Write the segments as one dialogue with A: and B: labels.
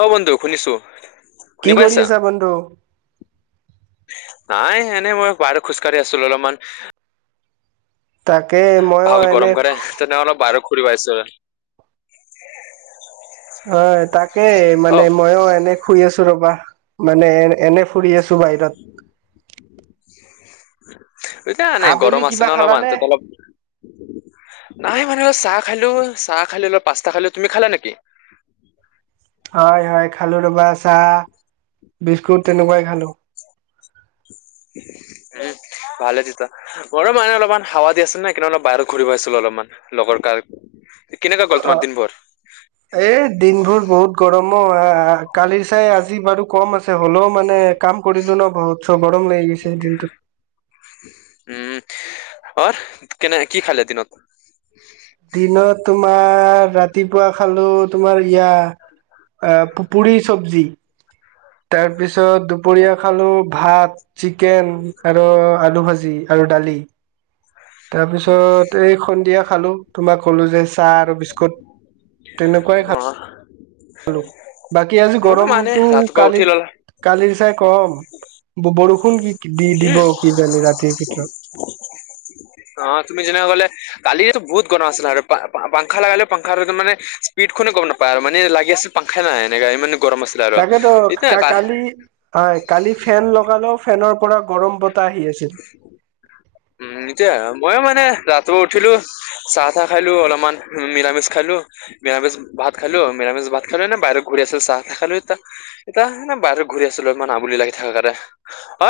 A: অ বন্ধু শুনিছো। শুনি
B: কি কৰি
A: পাইছা
B: আছা বন্ধু
A: নাই এনেই মই বাহিৰত খোজকাঢ়ি আছিলো অলপমান।
B: তাকে মইও
A: ভাল
B: এনে
A: গৰম কৰে তেনেহ অলপ বাহিৰত ঘুৰিব আহিছো।
B: হয় তাকে
A: অ
B: মানে মইও এনে শুই আছো ৰবা মানে এ এনে ফুৰি আছো বাহিৰত।
A: এতিয়া এনে
B: আবেলি
A: গৰম আছে
B: কিবা
A: ন অলপ মান
B: খালানে?
A: টো অলপ নাই মানে। চাহ খালো চাহ খালো অলপ পাস্তা খালো তুমি খালা নেকি।
B: হয় হয় খালো ৰবা চাহ বিস্কুট তেনেকোৱাই খালো।
A: এ ভালে তিতা গৰম মোৰো মানে অলপমান হাৱা দি আছিল না কিন্তু অলপ বাহিৰত ঘূৰিব আছিলো অলপমান লগৰ কাৰ। উ
B: অ এই দিনবোৰ বহুত। গৰমো কালি চাই আজি বাৰু কম আছে হ'লেও মানে কাম কৰিলো ন বহুত চব। গৰম লৈ গৈছে দিনটোত।
A: অ হ কেনে কি খালে দিনত।
B: দিনত তোমাৰ ৰাতিপুৱা খালো তোমাৰ ইয়া পুৰি ছবজি। তাৰ পিছত দুপৰীয়া খালো ভাত, চিকেন, আৰু আলু, ভাজি। ভাজি আৰু দালি। তাৰপিছত এই সন্ধিয়া খালো তোমাক কলো যে চাহ আৰু বিস্কুট। তেনেকুৱাই
A: অ
B: খাল। বাকী আজি
A: অ মানে
B: গৰমতটো
A: ৰাতিপুৱা উঠি ললা
B: কালিত কালিৰ চাই কম। ব বৰষুণ গীত।
A: কি অহ তুমি যেনেকে গ'লে। কালি বহত গৰম আছিল আৰু পা পা পাংসা লাগালে পাখা মানে স্পীড খনে গম নাপায় আৰু মানে লাগি আছিল পাংসা। খে নাই এনেকা ইমানো।
B: তাকেতো কা কালি হয় কালি ফেন লগালেও ফেনৰ পৰা গৰম পতৰ। তাই আহি আছিল।
A: উম এতিয়া মই মানে ৰাতিপুৱা উঠিলো চাহ, - তাহ খাইলো অলপমান মিলা -মিচ খাইালো। মৰামিচ ভাত, খালোঁ মৰামিচ ভাত খালে নে বাহিৰত ঘূৰি আছিল চাহ- তাহ খালো এটা এতিয়া এতিয়ানে বাহ। ঘুৰি আছিলো ইমান আমনি লাগি থাকা কাৰণে অ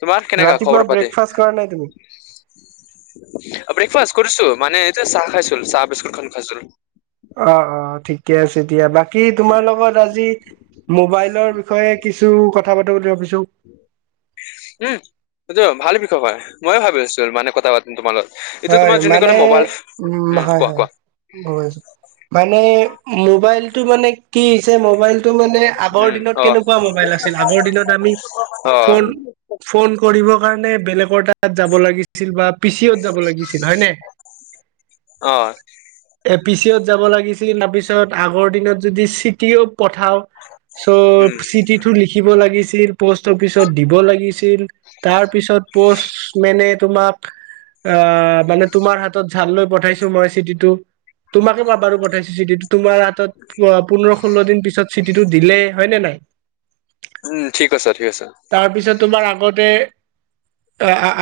A: তোমাক কেনেকা
B: ৰাতিপুৱা
A: খবৰ- পাতি।
B: ব্ৰেকফাষ্ট কৰা নাই তুমি?
A: ব্ৰেকফাষ্ট কৰিছো মানে এতিয়া চাহ খাইছিল চাহ বিস্কুট খ খাইছিলো।
B: অ অ ঠিকে আছে এতিয়া বাকী তোমাৰ লগত আজি মোবাইলৰ বিষয়ে। কিছু কথা পাতো বুলি ভাবিছোঁ।
A: উম সটো ভাল বিষয় হয় ময়ে ভাবি আছিলো মানে কথা পাতিম তোমাৰ লগত। এইটো
B: হয়
A: তোমাৰ যোনে ক'লে
B: মানে
A: মোবাইল
B: উম হয়
A: কোৱা
B: হয়
A: কোৱা
B: ভ ইছ- মানে মোবাইলটো মানে কি ইচে মবাইল। তো মানে আগৰ
A: উম
B: দিনত
A: অ
B: কেনেকুৱা মোবাইল আছিল আগৰ দিনত আমি
A: অ
B: ফন ফন কৰি। ৰ কাৰণে বেলেগৰ তাত যাব লাগিছিল বা পিছি। যাব লাগিছিল হয় নে।
A: অ
B: এ পি চি অত যাব লাগিছিল তাৰপিছত আগৰ দিনত যদি চিটি অ'। পঠাও চ'
A: উম
B: চিটিটো লিখিব লাগিছিল। প'ষ্ট অফিচত দিব লাগিছিল তাৰ পিছত পষ্ট মনে তোমাক। আহ মানে তোমাৰ হাতত চাল লৈ পঠাইছো মই চিটিটো। তোমাকে বাবাৰু পঠাইছে চিটো তোমাৰ হাতত অ পোন্ধৰ- ষোল্ল দিন পিছত। চিতিটো দিলে হয় নে নাই।
A: উম ঠিক আছ ঠিক আছে।
B: তাৰপিছত তোমাৰ আগতে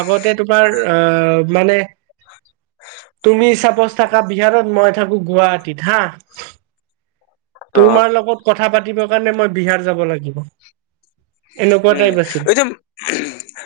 B: আগতে তোমাৰ আ। মানে তুমি হ চাপচ। থকা বিহাৰত মই থাকো গুৱাহাটীত হা
A: অ
B: তোমাৰ লগত কথা পাতি। দিবৰ কাৰণে মই বিহাৰ যাব লাগিব। এনেকুৱা
A: উম
B: টাইপ আছিল
A: এইটো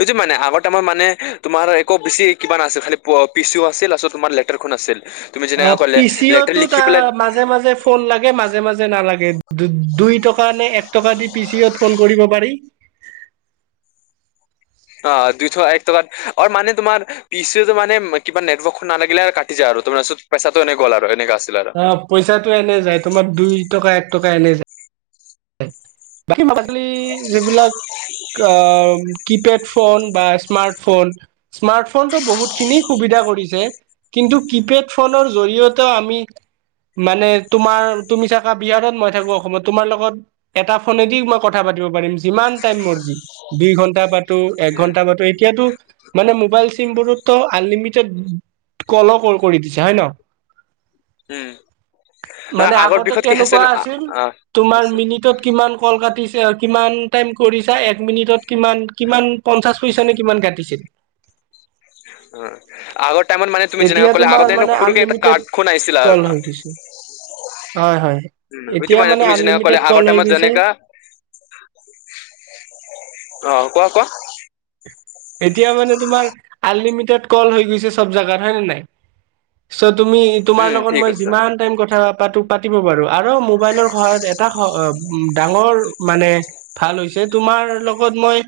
A: এইটো মানে আগতেমাৰ মানে তোমাৰ এক। আকৌ বেছি কিবা আছিল খালি পিচিও আছিল আ তোমাৰ লেটাৰখন আছিল। তুমি
B: অ
A: যেনেকা ক'লে লেটাৰ
B: পিচিয়তো
A: লিখি
B: তাৰ
A: পেলাই
B: মাজে মাজে ফোন লাগে মাজে মাজে নালাগে দু দুইটা। নে এক টকা দি পিচিয়ত ফোন কৰিব পাৰি।
A: অ দুইশ এক টকাত আৰ মানে তোমাৰ পিচি মানে কিবা নেটৱৰ্কখন নালাগিলে কাটি যায়। আৰ। পচাটো এনে গ'ল আ।
B: অ পইচাটো এনে যায় তোমাৰ দুই টকা এক টকা এনে যায়। হিমা মাছলি যিবিলাক। আ কিপেড ফোন বা স্মাৰ্ট ফোন। স্মাৰ্টফোনতটো বহুতখিনি সুবিধা কৰিছে। কিন্তু কিপেড ফোনৰ জৰিয়তে আমি মানে তোমাৰ তুমি থাকা বিহাৰত মই থাকো অসমত তোমাৰ লগত এটা ফোনেদি মই কথা পাতিব পাৰিম যিমান টাইম ম যি দুই ঘন্টা প
A: উম
B: একঘণ্টা তা মতে এতিয়া টোৰ মোবাইল চিম বোৰত টো আনলিমিটেড। কল কৰি দিছে হয়। ন
A: উম
B: মানে
A: নহয় আগৰ
B: আগতে
A: বিষয়ত কি
B: কেনেকুৱা আছিল।
A: আহ
B: তোমাৰ মিনিটত কিমান কল কাটিছে কিমান টাইম কৰিছা এক মিনিটত কিমান কিমান। পঞ্চাশ পইচা নে কিমান কাটিছিল।
A: অ আগতে। তন মে তুমি যেনেকা
B: এতিয়া
A: কৰিলে
B: তোমাৰ
A: আগতে
B: মানে
A: সৰু কে এটা
B: আনলিমিটেড
A: কাৰ্ডখন আহিছিলা উ
B: কল হৈ গৈছে হয় হয়
A: ইটো
B: এতিয়া
A: মান
B: মানে
A: তুমি যে ন কলে
B: আনলিমিটেড
A: আগৰ
B: কল হৈ
A: টাইমত
B: গৈছে
A: জেনেকা অ কোৱা কোৱা।
B: এতিয়া মানে তোমাৰ আনলিমিটেড কল হৈ গৈছে চব জাগাত হয় ন নাই। তুমি তোমাৰ
A: উম
B: লগত
A: ঠিক
B: মই
A: আছে
B: যিমান টাইম কথা প পাতিব পাৰো আৰু মোবাইলৰ সহায়ত এটা। উ ডাঙৰ মানে ভাল হৈছে তোমাৰ লগত মই।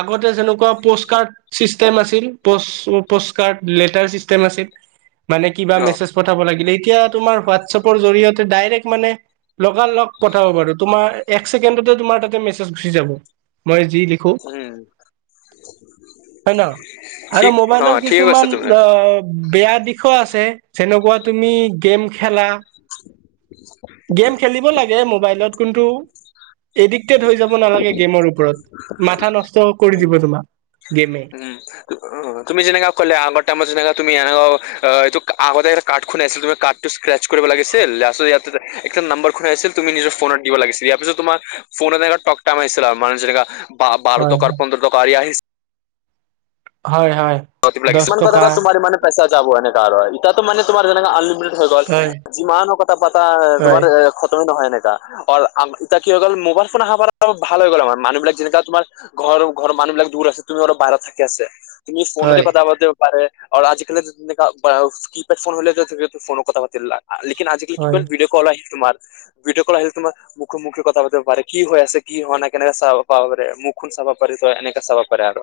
B: আগতে যেনেকুৱা। পষ্ট কাৰ্ড চিষ্টেম আছিল পষ্ট কাৰ্ড লেটাৰ চিষ্টেম আছিল। মানে কিবা
A: অ
B: মেছেজ পঠাব লাগিলে এতিয়া তোমাৰ হোৱাটছএপ জৰিয়তে মানে। লগা লগ পঠাব পাৰো তোমাৰ একচেকেণ্ড তোমাৰ মেছেজ গুচি যাব। যি লিখো
A: উম।
B: হয় ন আৰু
A: ঠিক অ
B: মোবাইলৰ
A: ঠিক আছে
B: কিছুমান
A: তুমি
B: অ বেয়া। দিশ আছে যেনেকুৱা তুমি গেম খেলা। গেম খেলিব লাগে মোবাইলত কিন্তু এদি। ক্ৰিকেট হৈ যাব নালাগে গেমৰ ওপৰত। মাথা নষ্ট
A: [unintelligible]
B: কৰি দিব তোমাক। গেমে
A: উম উ তুমি যেনেকা কলে আগৰ টাইমত যেনেকা তুমি এনেকা। অ এইটো আগতে একটা কাৰ্ড খনে আছিল তুমাৰ কাৰ্ডটো স্ক্ৰেচ কৰিব লাগিছিল এক নাম্ব খন আছিল। তুমি নিজৰ ফোনত দিব লাগিছিল ইয়াৰ পিছ তোাৰ ফোনত এনে ট টামিছিল আৰু মানে যেনেকা। বাৰ
B: হয়
A: টকাৰ
B: হয়
A: পন্ধৰ টকাৰি আহি।
B: হয়। হয়
A: অ কিব
B: দহ
A: লাগিছিল, কিছুমান
B: টকা
A: কথাটো তোমাৰ মানে পইচা যাব হেনেকা আৰু ইতিয়াটো মানে তোমাৰ যেনেকা অনলিমি হৈ গল,
B: হয়
A: যিমানো কথা পাতা তোমাৰ
B: হয়
A: এ খতমে নহয়। এনে তা অল আমি এতিয়া কি হৈ গ'ল মোবাইল ফোন আহাৰ পৰা ভাল হৈ গ'ল আমাৰ মানুহবিলাক যেনেকা তোমাৰ ঘৰ ঘৰ মানুহবিলাক দুৰ আছে তুমি অলপ বাহিৰত থাকি আছে। ফোনোতে
B: হয়
A: কথা পাতিব পাৰে আৰু আজিকালিৰ যে যেনেকা ব্ৰাউচ কিপেড ফোন হলেটো ফোনো কথা পাতি লাগ আজি আজিকাল
B: হয়
A: কিমান ভিডঅ কল আহে। তোমাৰ ভিডিঅ' কল আহে তোমাৰ মুখে মুখে কথা পাতিব পাৰে কি হৈ আছে কি হোৱা নাই কেনেকে চাব পাৰে। মুখ চাবা পাৰি এনেকে চাবা পাৰি আৰু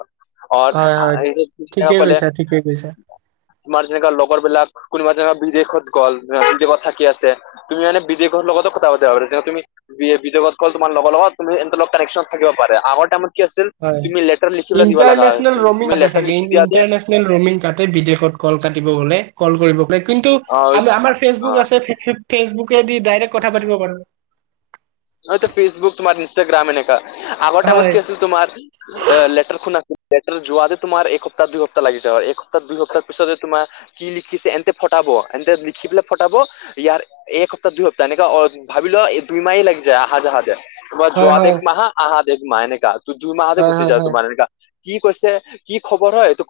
A: এই যে।
B: ঠিকে কৈছা ঠিকে কৈছা।
A: তোমাৰ যেনেকুৱা লগৰ বিলাক কোনোবা যেনেকুৱা বিদেশত গ'লা থাকি আছে তুমি মানে বিদেশত। লগত কথা পাব পাৰে তুমি বিদেশৰ ক'ত তোমাৰ লগৰ তুমি এ কানকশ্যন থাকিব পাৰে আগৰ তাইমত। আছে
B: হয়
A: তুমি লেট লিখিব দিব লাগ
B: ইণ্টাৰনেচনেল
A: আছিল
B: ৰমিং
A: তুমি
B: কাটে
A: লেট
B: চাগে
A: লিখিব।
B: ইণ্টাৰনেচনেল ৰমিং কাট বিদেশত কল কাটিব গলে কল কৰিব। কিন্তু আমি
A: অ
B: আমাৰ ফেচবুক
A: অ
B: আছে ফেচবুকেদি ডাইৰেক্ কথা পাতিব পাৰো।
A: ন ফেচবুক তোমাৰ ইনষ্টাগ্ৰামে এনেকা। আগৰ টাইমত
B: হয়
A: কি আছিল তোমাৰ লেটাৰ খন আছিল। লেটাৰ যোৱা তোমাৰ একসপ্তাহ দুই সপ্তাহ লাগি যায় আৰু একসপ্তাহ দুই সপ্তাহ পিছতে তোমাৰ কি লিখিছে এতে ফাত। এ লিখি পেলাই ফটাব ইয়াৰ এসপ্তাহ দুই সপ্তাহ এনেকা অ ভাবিল দুইমাহ লাগে। যায় আহ যাহ যায়
B: হয়
A: যহাত
B: হয়
A: এক মাহা আহহাত এক মা এনে কা। তোৰ দুই মাহতে
B: হয়
A: গুচি
B: হয়
A: যা
B: হয়
A: তোমাৰ এনেকুৱা কি কৈছে কি খবৰ হয় তোক।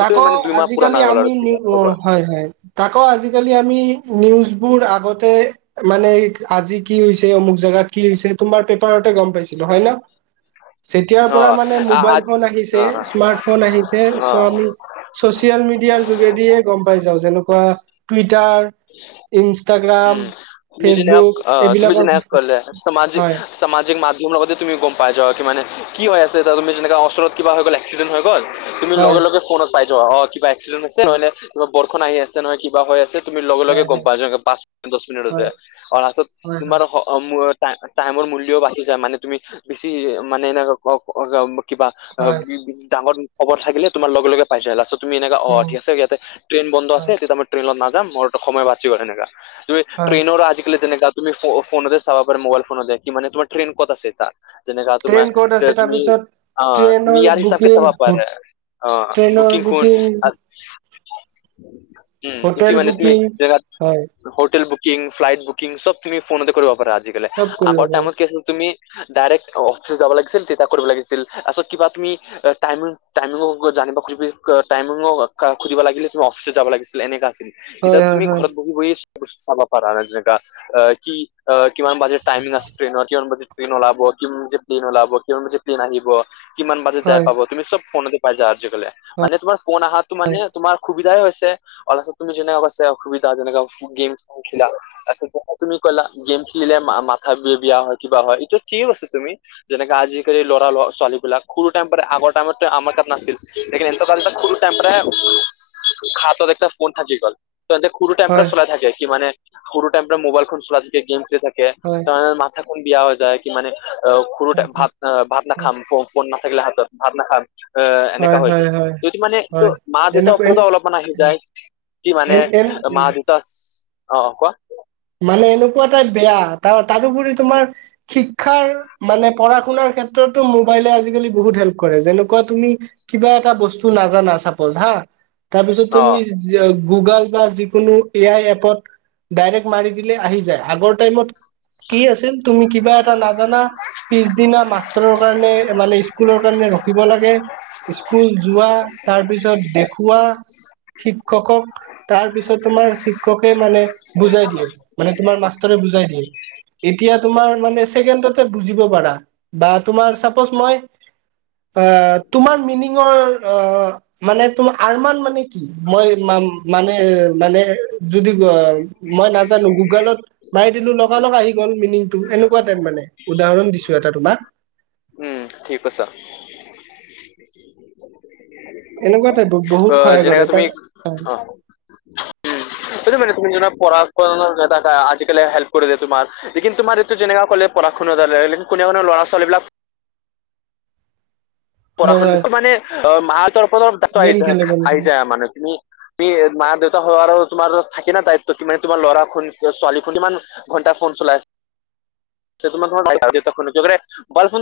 B: তাকো আজিকালি আমি নি
A: খবৰ
B: হয়-হয় তাকো আজিকালি আমি। নিউজবোৰ আগতে মানে আজি কি হৈছে অমুক জেগাত কি হৈছে তোমাৰ পেপাৰত। গম পাইছিলো হয় ন। যেতিয়াৰ
A: অ
B: পৰা মানে
A: আ
B: মোবাইল ফোন আহিছে, স্মাৰ্ট ফোন আহিছে।
A: অ অ
B: আমি চচিয়েল মিডিয়াৰ যোগেদিয়ে গম পাই যাওঁ। যেনেকুৱা টুইটাৰ ইনষ্টাগ্ৰাম
A: উম, তুমি যেনেকা
B: ফেচবুক
A: আ তুমি
B: এইবিলাকৰ
A: যিনেকা কলে সমাজিক-
B: হয়
A: সামাজিক মা টিম লগতে তুমি গম পাই যোৱা কি মানে কি হৈ আছে তা তুমি যেনেকুৱা ওচৰত কিবা হৈ গ'ল একসিডেণ্ট হৈ গল তুমি
B: হয়
A: লগে-লগে ফোনত পাই যাবা অ কিবা এক্সিডেণ্ট আছে নহয় নে কিবা বৰষুণ আহি আছে, নহয় কিবা হৈ আছে? তুমি লগে-লগে
B: হয়
A: গম পায় যোৱা পাঁচ দশ মিনিট হতে
B: হয় হয়
A: অ আচত
B: হয়
A: তোমাৰ
B: হয়
A: হ অ মোৰ টা-টাইমৰ মূল্যও বাচি যায় মানে তুমি বেছি মানে এনে [inaudible] কিবা, অ
B: হয়
A: ডাঙৰ খবৰ থাকিলে তোমাৰ লগে-লগে পাই যায় লাষ্টত তুমি এনেকা অ
B: উম
A: উঠি আছে ইয়াতে ট্ৰেইন বন্ধ আছে
B: হয়
A: তেতিয়া মই ট্ৰেইনত নাযাম মোৰ সময় বাচি গ'ল হেনেকা। তুমি
B: হয়
A: ট্ৰেইনৰ আজিকালি যেনেকা তুমি ফ-ফোনতে চাব পৰা মোবাইল ফোনতে কি মানে তোমাৰ ট্ৰেইন কত আছে এতিয়া? যেনেকা তোমাৰ
B: ট্ৰেইন ক'ত
A: যে
B: আছে
A: তুমি
B: তাৰপিছত
A: অ তুমি
B: ট্ৰেইনৰ
A: ইয়াৰ হিচাপকে
B: বুকিং
A: চাবা পাৰা, অ বুকিং কোন আ উম উঠি
B: হোটেল
A: মানে তুমি
B: বুকিং
A: জেগাত
B: হয়
A: hotel book booking, flight booking চব তুমি ফোনতে কৰিব পাৰা আজিকালি,
B: চব কৰিব
A: আগৰ
B: পাৰো
A: টাইমত কি আছিল তুমি ডাইৰেক্ট অফিচ যাব লাগিছিল তেতিয়া কৰিব লাগিছিল আচত কিবা তুমি টাইমিং-টাইমিং ওপৰত যা আনিব খুজিবি ক টাইমিঙো সুধিব লাগিলে তুমি অফিচত যাব লাগিছিল এনেকা আছিল। এতিয়া
B: হয়
A: তুমি
B: হয়
A: ঘৰত বহি বহিয়েই বস্তু চাবা পাৰা না যেনেকা আহ কি আহ কিমান বাজাত টাইমিং আছে ট্ৰেইনৰ, কিমান বাজিত ট্ৰেইন ওলাব, কিমান বাজিত প্লেইন ওলাব, কিমান বাজিত প্লেন আহিব কিমান বাজাত যাই
B: হয়
A: পাব? তুমি চব ফোনতে পাই যাবা আজিকালি মানে তোমাৰ ফোন অহাটো মানে তোমাৰ সুবি সুবিধা হৈছে অলচ তুমি যেনেকা পাইছি অসুবিধা যেনেকা গেম খেলিলা তাৰপিছত তুমি কলা গেম খেলিলে মা-মা থাপি বিয়া হয় কিবা হয় এইটো ঠিকে কৈছে তুমি, যেনেকা আজিকালি ল'ৰা ল-ছোৱালীবিলাক সৰু টাইম পৰাই আ আগৰ টাইমতে আমাৰ তাত নাছিল, লেকেন এহঁতৰ টাইমত খুব এম্প্ৰে হাতত একটা ফোন। থাকি গল, তেহেঁতে সৰু টাইম পৰা
B: হয়
A: চলাই থাকে কি মানে সৰু টাইম পৰাই মোবাইল ফোন চলাই থাকে, গেম খেলি থাক কে
B: হয়
A: তাৰমানে মাথা কোন বিয়া হৈ যায়, কি মানে অ সৰু
B: হয় হয়
A: টাইম
B: হয়
A: ভাত আ ভাত নাখাম ফোন না নাথাকিলে হাতত ভাত নাখাম। এ এনেকা
B: হয়
A: হৈছে
B: হয় হয় হয়
A: যদি মানে এইটো
B: হয়
A: মা-দেউতাৰ
B: এনেকুৱা এন
A: ওপৰতো অলপমান আহি যায়। কি মানে
B: এন এন উম,
A: মা-দেউতা অ কোৱা?
B: মানে এনেকুৱা এটাই বেয়া তা-তাৰোপৰি তোমাৰ শিক্ষাৰ মানে পঢ়া-শুনাৰ ক্ষেত্ৰত ক্ষেত্ৰতো মোবাইলে আজিকালি বহুত হেল্প কৰে যেনেকুৱা তুমি কিবা এটা বস্তু নাজানা চাপজ হা তাৰপিছত
A: অ
B: তুমি জি গুগল বা যিকোনো এ আই এপত ডাইৰেক্ট মাৰি দিলে আহি যায়, আগৰ টাইমত কি আছিল তুমি কিবা এটা নাজানা পিছদিনা মাষ্টৰৰ কাৰণে মানে স্কুলৰ কাৰণে ৰখি ৰখিব লাগে স্কুল যোৱা, তাৰ পিছত দেখুওৱা শিক্ষকক তাৰ পিছত তোমাৰ শিক্ষকে মানে বুজাই দিয়ে মানে তোমাৰ মাষ্টৰে বুজাই দিয়ে, এতিয়া তোমাৰ মানে ছেকেণ্ডতে বুজিব পাৰা বা তোমাৰ চাপ‌ছ মই আহ তোমাৰ মিনিঙৰ আহ মানে তোমাৰ আৰমান মানে কি? মই মা-মানে-মানে যদি অ মই নাজানো গুগলত মাৰি দিলো লগা-লগ আহি গ'ল মিনিংটো এনেকুৱা টাইপ মানে উদাহৰণ দিছো এটা। তোমাৰ
A: উম ঠিক কৈছা।
B: এনেকুৱা টাইপ বহুত
A: অ
B: সহায় কৰে
A: যেনেকা
B: এটা
A: তুমি অ উম। সেইটো মানে তুমি জনা পঢ়া কনক এটা এটা আজিকালি হেল্প কৰিলে তোমাৰ, লেকিন তোমাৰ এইটো যেনেকা কলে পঢ়া শুনালে লেকিন কোনে কোনে লৰা ল'ৰা- ছোৱালীবিলাক
B: হয়
A: পঢ়াখন
B: হয়
A: বেছি মানে অ মাহতৰ ফলত ডাক্তৰ আহি
B: গেম
A: যায়
B: খেলে গেম
A: আহি
B: খেলে
A: যায় মানে তুমি তুমি মা-দেউ তহ আৰু তোমাৰ থাকে না দায়িত্ব কি মানে তোমাৰ ল'ৰাখন- ছোৱালীখন ইমান ঘণ্টা ফোন চলাই আছে [unintelligible] তোমাক মোবাইল ফোন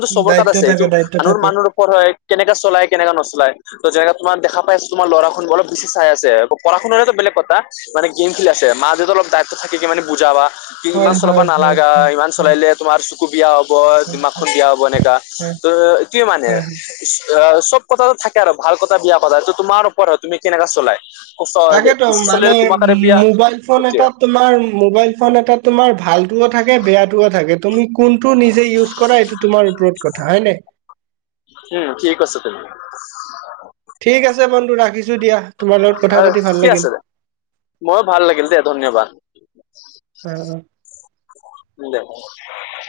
A: টো চবৰ তাত
B: দায়িত্ব
A: আছে এইটো
B: থাকে দায়িত্ব
A: মানুহ
B: থাকে
A: মানুহৰ কৰ হয় কেনেকা চলায় কেনেকা নচলায়। ত যেনেকা তোমাক দেখা পাইছোঁ তোমাৰ ল'ৰাখন অলপ বেছি চাই আছে পঢ়ি-শুনাৰো বেলেগ কথা মানে গেম খেলি আছে। মা -দেউতা অলপ দায়িত্ব থাকে কি মানে বুজাবা কি
B: হয়
A: ইমান
B: হয়
A: চলাবা
B: হয়
A: নালাগা
B: হয়
A: ইমান-
B: হয়
A: চলালে তোমাৰ চকু বিয়া হ'ব
B: হয়
A: দিমাক খন বিয়া হ'ব এনেকা
B: হয়
A: ত এইটোয়ে মানে।
B: হয় হয়
A: অ চব কথাটে থাকে আৰু ভাল কথা বিয়া কথা সেটো তোমাৰ ওপৰত তুমি কেনেকা চলাই।
B: তাকেতো
A: বেছি
B: মানে
A: চলিলে তোমাকাৰে বিয়া
B: মোবাইল ফোন
A: সেইটোৱে
B: এটা তোমাৰ মোবাইল ফোন এটা তোমাৰ ভাল। টুও থাকে বেয়াটোও থাকে তুমি কোনটো নিজে ইউজ কৰা এইটো তোমাৰ ওপৰত কথা হয় নাই।
A: উম ঠিক [unintelligible]
B: ঠিক আছে বন্ধু ৰাখিছোঁ দিয়া তোমাৰ লগত কথা পাতি ভাল লাগিল।
A: গইয়ো ভাল লাগিল দে ধন্যবাদ।
B: অ অ
A: উম দে।